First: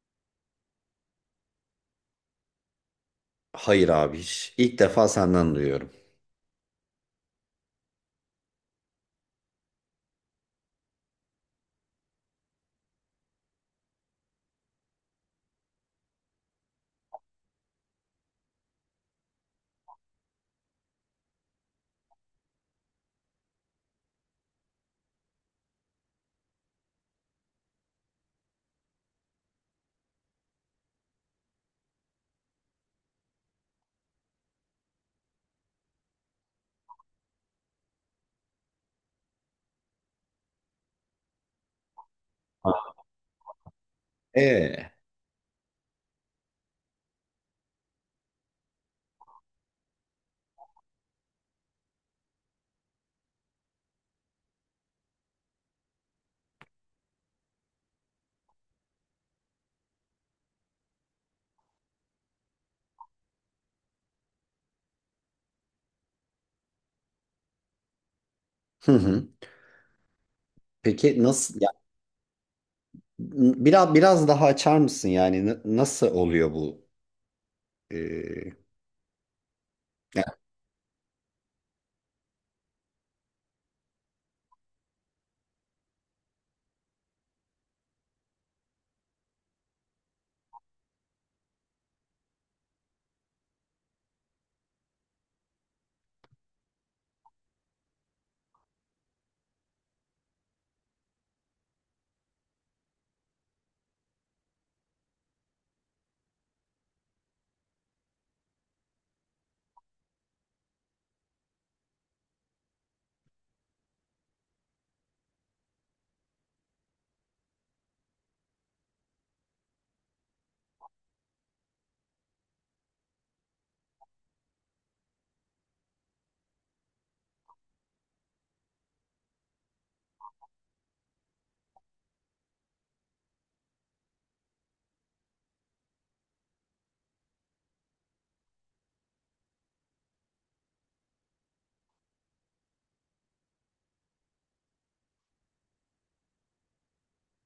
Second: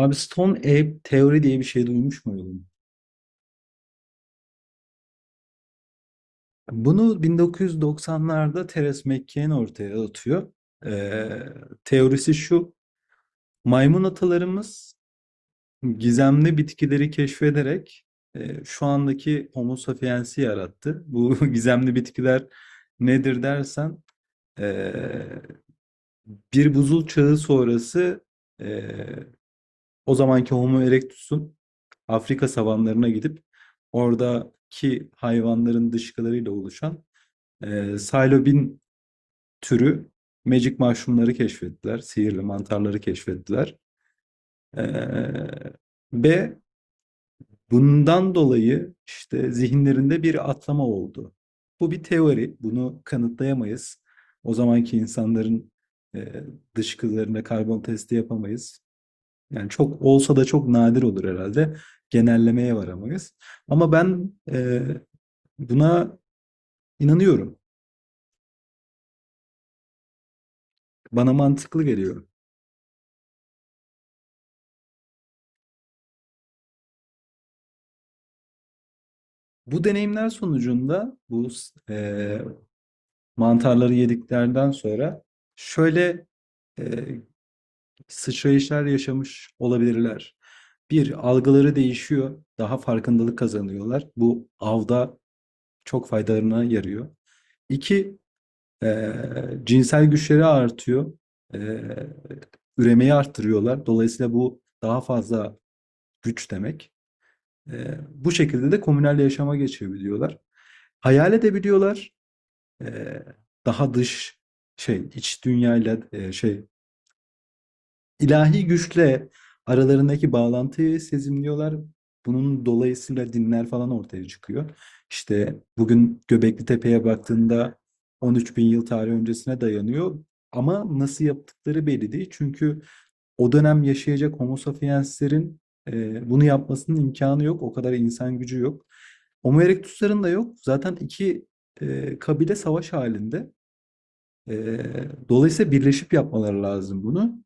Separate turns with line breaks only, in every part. Abi Stone Ape teori diye bir şey duymuş muydun?
Hayır abi hiç. İlk defa senden duyuyorum.
Bunu 1990'larda Teres McKean ortaya atıyor. Ee, Teorisi şu. Maymun atalarımız gizemli bitkileri keşfederek şu andaki Homo sapiens'i yarattı. Bu gizemli bitkiler nedir dersen e, bir buzul çağı sonrası e, o zamanki Homo erectus'un Afrika savanlarına gidip oradaki hayvanların dışkılarıyla oluşan Silobin türü magic mushroom'ları keşfettiler. Sihirli mantarları keşfettiler. E,
Ee,
Ve bundan dolayı işte zihinlerinde bir atlama oldu. Bu bir teori. Bunu kanıtlayamayız. O zamanki insanların e, dışkılarına karbon testi yapamayız. Yani çok olsa da çok nadir olur herhalde. Genellemeye varamayız. Ama ben buna inanıyorum.
hı hı. Peki
Bana
nasıl ya
mantıklı geliyor.
biraz daha açar mısın yani, nasıl oluyor bu? Ee,
Bu deneyimler
ya
sonucunda bu e, mantarları yediklerden sonra şöyle e, sıçrayışlar yaşamış olabilirler. Bir, algıları değişiyor. Daha farkındalık kazanıyorlar. Bu avda çok faydalarına yarıyor. İki, Ee, cinsel güçleri artıyor. Ee, üremeyi arttırıyorlar. Dolayısıyla bu daha fazla güç demek. Bu şekilde de komünel yaşama geçebiliyorlar. Hayal edebiliyorlar. Ee, Daha dış iç dünyayla İlahi güçle aralarındaki bağlantıyı sezimliyorlar. Bunun dolayısıyla dinler falan ortaya çıkıyor. İşte bugün Göbekli Tepe'ye baktığında 13 bin yıl tarih öncesine dayanıyor. Ama nasıl yaptıkları belli değil. Çünkü o dönem yaşayacak Homo sapienslerin bunu yapmasının imkanı yok. O kadar insan gücü yok. Homo erectus'ların da yok. Zaten iki kabile savaş halinde. E, Dolayısıyla birleşip yapmaları lazım bunu.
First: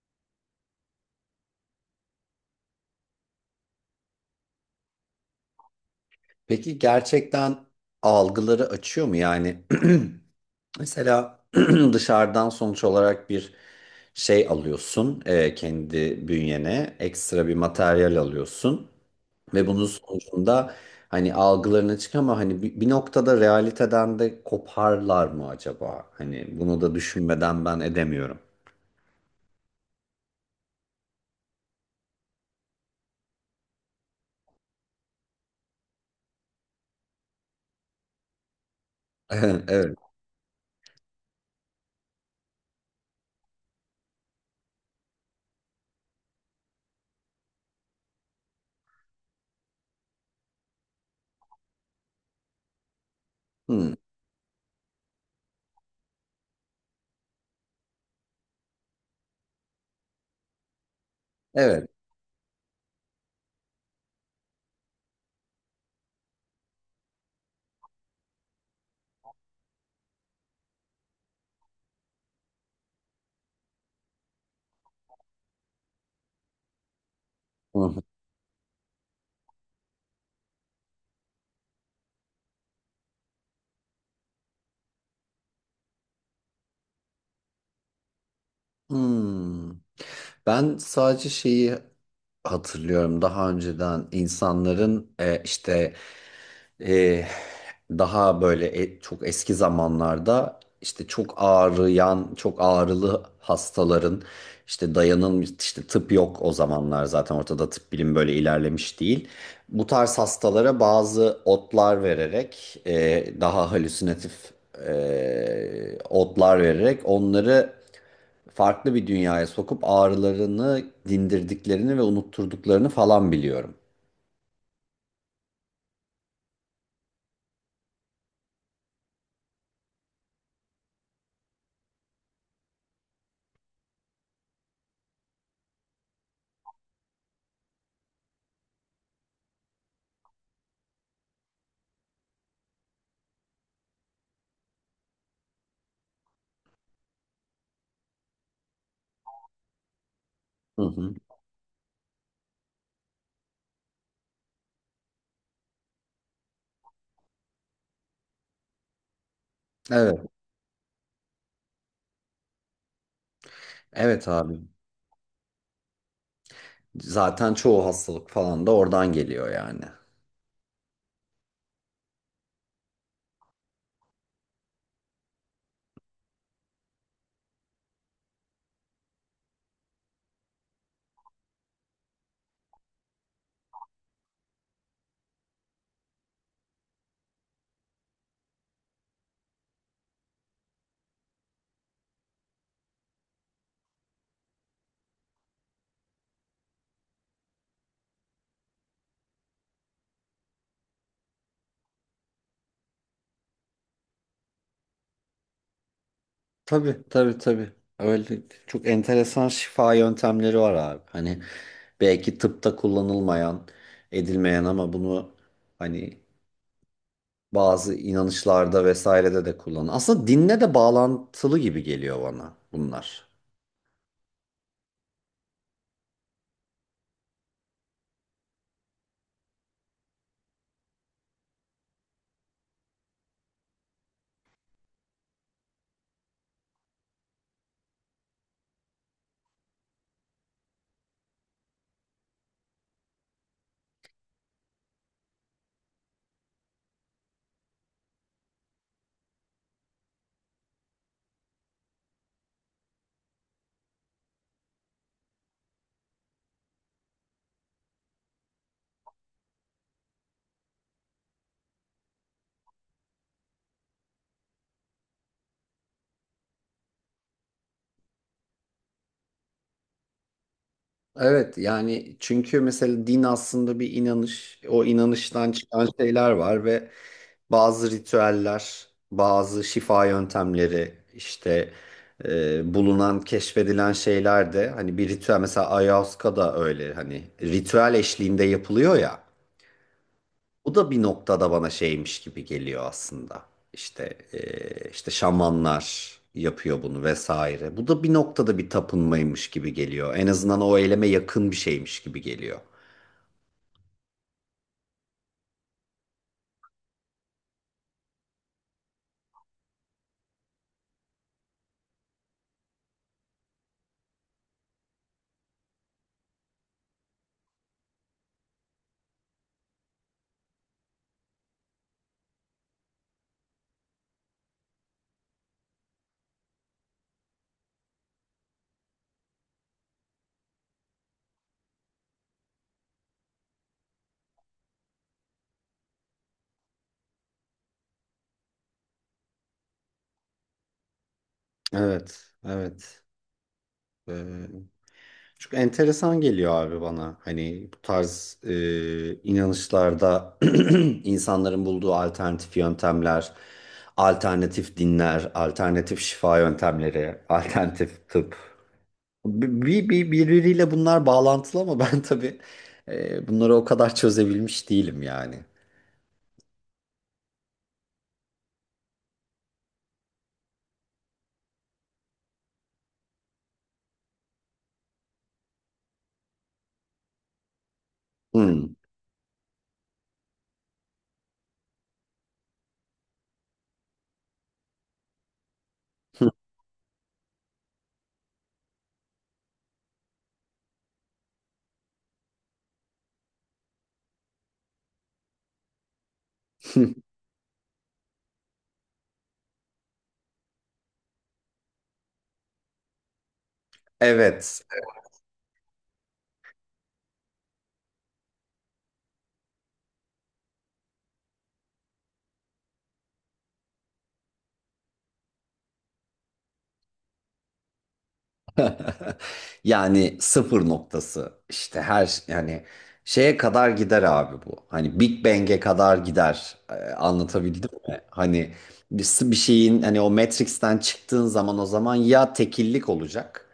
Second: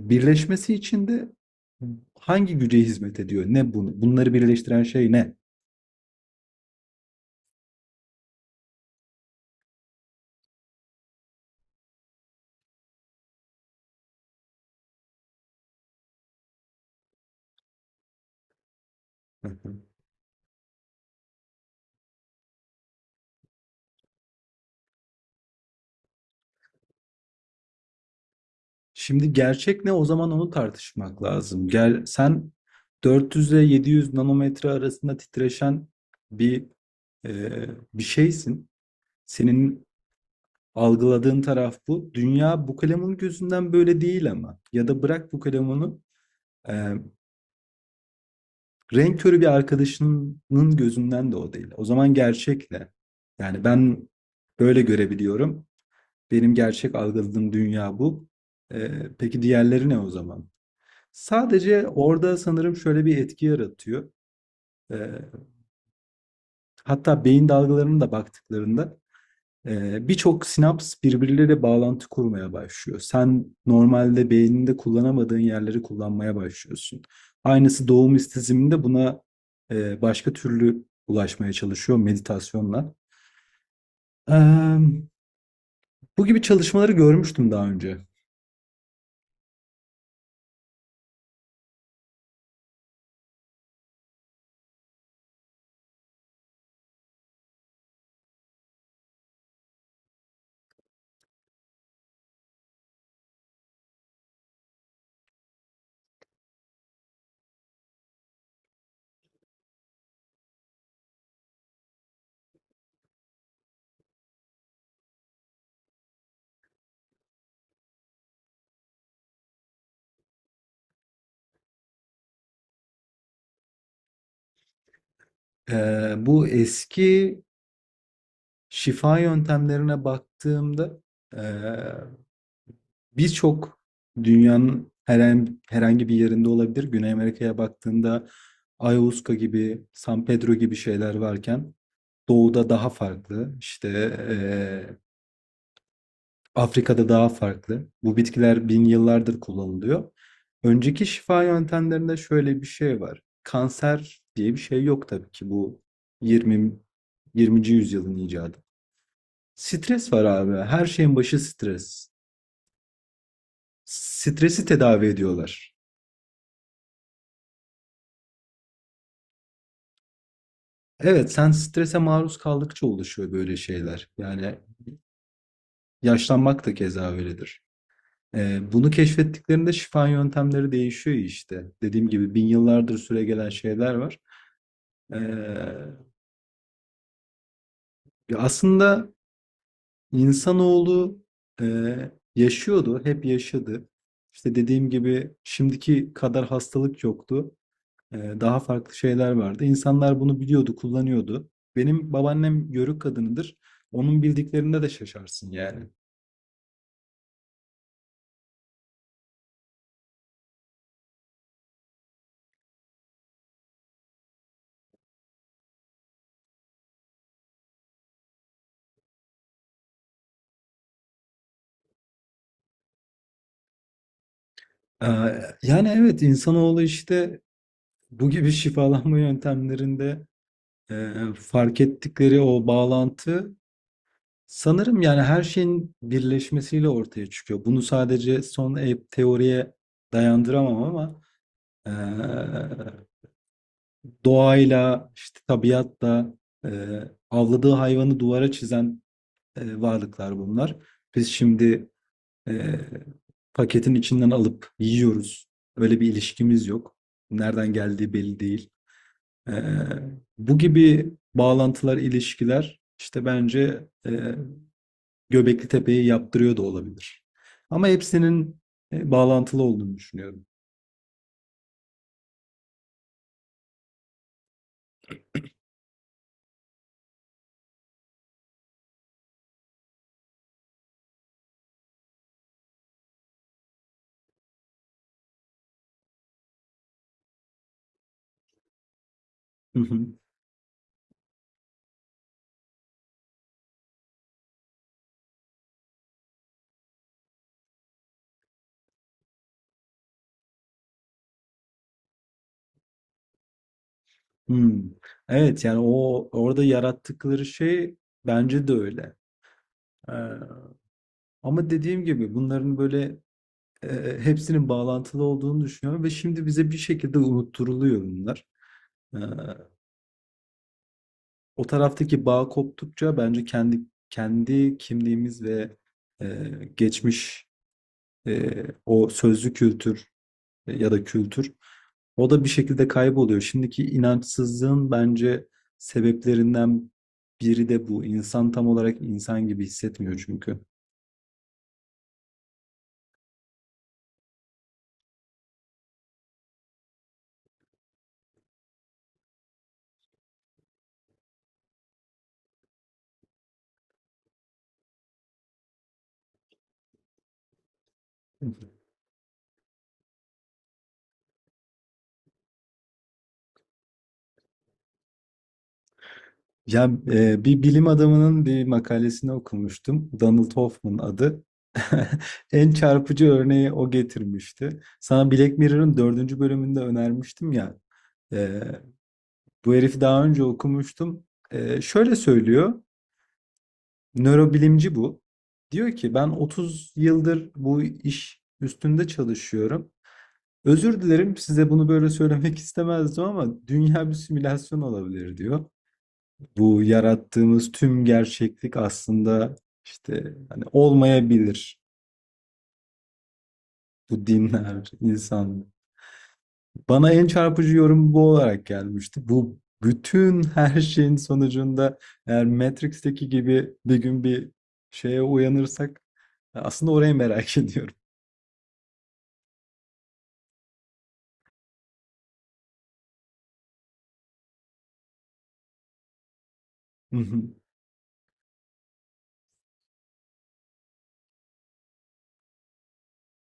Birleşmesi için de hangi güce hizmet ediyor? Ne bunu? Bunları birleştiren şey ne?
peki gerçekten algıları açıyor mu yani? Mesela dışarıdan sonuç olarak bir şey alıyorsun, kendi bünyene ekstra bir materyal alıyorsun.
Hı
Ve bunun
hı.
sonucunda hani algılarına çık ama hani bir noktada realiteden de koparlar mı acaba? Hani bunu da düşünmeden ben edemiyorum.
Şimdi gerçek ne? O zaman onu tartışmak lazım. Gel, sen 400 ile 700 nanometre arasında titreşen bir e, bir şeysin. Senin
Evet.
algıladığın taraf bu. Dünya bu kalemun gözünden böyle değil ama. Ya da bırak bu kalemunu e, renk körü bir arkadaşının gözünden de o değil. O zaman gerçekle. Yani
Hmm.
ben böyle görebiliyorum. Benim gerçek algıladığım dünya bu. E, peki diğerleri ne o zaman? Sadece
Evet.
orada sanırım şöyle bir etki yaratıyor. E, Hatta beyin dalgalarına da baktıklarında birçok sinaps birbirleriyle bağlantı kurmaya başlıyor. Sen normalde beyninde kullanamadığın yerleri kullanmaya başlıyorsun. Aynısı
Hmm.
doğum istizminde buna başka türlü ulaşmaya çalışıyor meditasyonla. Ee, Bu gibi çalışmaları görmüştüm daha önce.
Hmm. Ben sadece şeyi hatırlıyorum, daha önceden insanların, işte, e, daha böyle, çok eski zamanlarda, işte çok ağrıyan, çok ağrılı hastaların, işte dayanın, işte tıp yok o zamanlar, zaten ortada tıp bilim böyle ilerlemiş değil. Bu tarz hastalara bazı otlar vererek, daha halüsinatif otlar vererek onları farklı bir dünyaya sokup ağrılarını dindirdiklerini ve unutturduklarını falan biliyorum.
Bu eski şifa yöntemlerine baktığımda e, birçok dünyanın herhangi bir yerinde olabilir. Güney Amerika'ya baktığında Ayahuasca gibi, San Pedro gibi şeyler varken doğuda daha farklı. İşte eee, Afrika'da daha farklı. Bu bitkiler bin yıllardır kullanılıyor.
Hı
Önceki
hı.
şifa yöntemlerinde şöyle bir şey var. Kanser diye bir şey yok tabii ki bu 20 20. yüzyılın icadı. Stres
Evet,
var abi. Her şeyin başı stres.
evet abi.
Stresi tedavi ediyorlar.
Zaten çoğu hastalık falan da oradan geliyor yani.
Evet, sen strese maruz kaldıkça oluşuyor böyle şeyler. Yani yaşlanmak da keza öyledir. Bunu keşfettiklerinde şifa yöntemleri değişiyor işte. Dediğim gibi bin yıllardır süregelen şeyler var. Ee, Ya aslında insanoğlu e, yaşıyordu, hep yaşadı. İşte dediğim gibi şimdiki kadar hastalık yoktu. Daha farklı şeyler vardı. İnsanlar bunu biliyordu, kullanıyordu. Benim babaannem Yörük kadınıdır. Onun bildiklerinde de şaşarsın yani.
Tabii, tabii, tabii. Öyle çok enteresan şifa yöntemleri var abi. Hani belki tıpta kullanılmayan, edilmeyen ama bunu hani bazı inanışlarda vesairede de kullanılan. Aslında dinle de bağlantılı gibi geliyor bana bunlar.
Ee, Yani evet insanoğlu işte bu gibi şifalanma yöntemlerinde fark ettikleri o bağlantı sanırım yani her şeyin birleşmesiyle ortaya çıkıyor. Bunu sadece son teoriye dayandıramam ama e, doğayla işte tabiatla e, avladığı hayvanı duvara çizen varlıklar bunlar. Biz şimdi Ee, paketin içinden alıp yiyoruz. Öyle bir ilişkimiz yok. Nereden geldiği belli değil. Ee, Bu gibi bağlantılar, ilişkiler işte bence Göbekli Tepe'yi yaptırıyor da olabilir. Ama hepsinin bağlantılı olduğunu düşünüyorum.
Evet yani, çünkü mesela din aslında bir inanış. O inanıştan çıkan şeyler var ve bazı ritüeller, bazı şifa yöntemleri işte, bulunan, keşfedilen şeyler de hani bir ritüel, mesela Ayahuasca da öyle, hani ritüel eşliğinde yapılıyor ya.
Hı hı.
Bu da bir noktada bana şeymiş gibi geliyor aslında. İşte, işte şamanlar yapıyor bunu vesaire. Bu da bir noktada bir tapınmaymış gibi geliyor. En azından o eyleme yakın bir şeymiş gibi geliyor.
Hmm. Evet yani o orada yarattıkları şey bence de öyle. Ee, Ama dediğim gibi bunların böyle e, hepsinin bağlantılı olduğunu düşünüyorum ve şimdi bize bir şekilde unutturuluyor bunlar. E, O taraftaki bağ koptukça bence kendi kimliğimiz ve e, geçmiş o sözlü kültür ya da kültür o da bir şekilde kayboluyor. Şimdiki inançsızlığın bence sebeplerinden biri de bu. İnsan tam olarak insan gibi hissetmiyor çünkü.
Evet, evet. Eee, çünkü enteresan geliyor abi bana. Hani bu tarz, inanışlarda, insanların bulduğu alternatif yöntemler, alternatif dinler, alternatif şifa yöntemleri, alternatif tıp. Birbiriyle bunlar bağlantılı ama ben tabii, bunları o kadar çözebilmiş değilim yani.
Ya bir bilim adamının bir makalesini okumuştum. Donald Hoffman adı. En çarpıcı örneği o getirmişti. Sana Black Mirror'ın dördüncü bölümünde önermiştim ya. E,
Hmm.
Bu herifi daha önce okumuştum. Şöyle söylüyor. Nörobilimci bu. Diyor ki ben 30 yıldır bu iş üstünde çalışıyorum. Özür dilerim size bunu böyle söylemek istemezdim ama dünya bir simülasyon olabilir diyor. Bu yarattığımız tüm gerçeklik aslında işte hani olmayabilir bu
Evet.
dinler, insan. Bana en çarpıcı yorum bu olarak gelmişti. Bu bütün her şeyin sonucunda eğer Matrix'teki gibi bir gün bir şeye uyanırsak aslında orayı merak ediyorum.
Yani sıfır noktası işte, her yani şeye kadar gider abi bu. Hani Big Bang'e kadar gider. Ee, anlatabildim mi? Hani bir şeyin, hani o Matrix'ten çıktığın zaman, o zaman ya tekillik olacak,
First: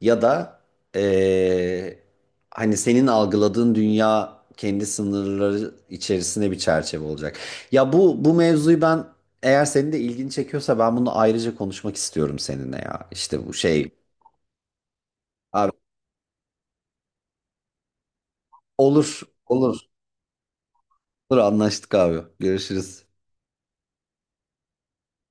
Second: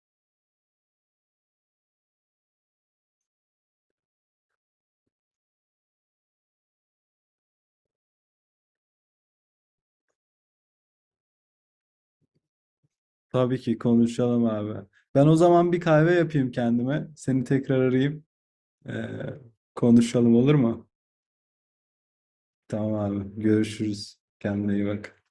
ya da eee, hani senin algıladığın dünya kendi sınırları içerisinde bir çerçeve olacak. Ya bu mevzuyu ben, eğer senin de ilgini çekiyorsa, ben bunu ayrıca konuşmak istiyorum seninle ya. İşte bu
Tabii ki
şey
konuşalım abi. Ben o zaman
abi,
bir kahve yapayım kendime. Seni tekrar arayayım. Ee,
olur, olur,
Konuşalım olur mu?
olur, anlaştık abi.
Tamam
Görüşürüz.
abi. Görüşürüz. Kendine iyi bak.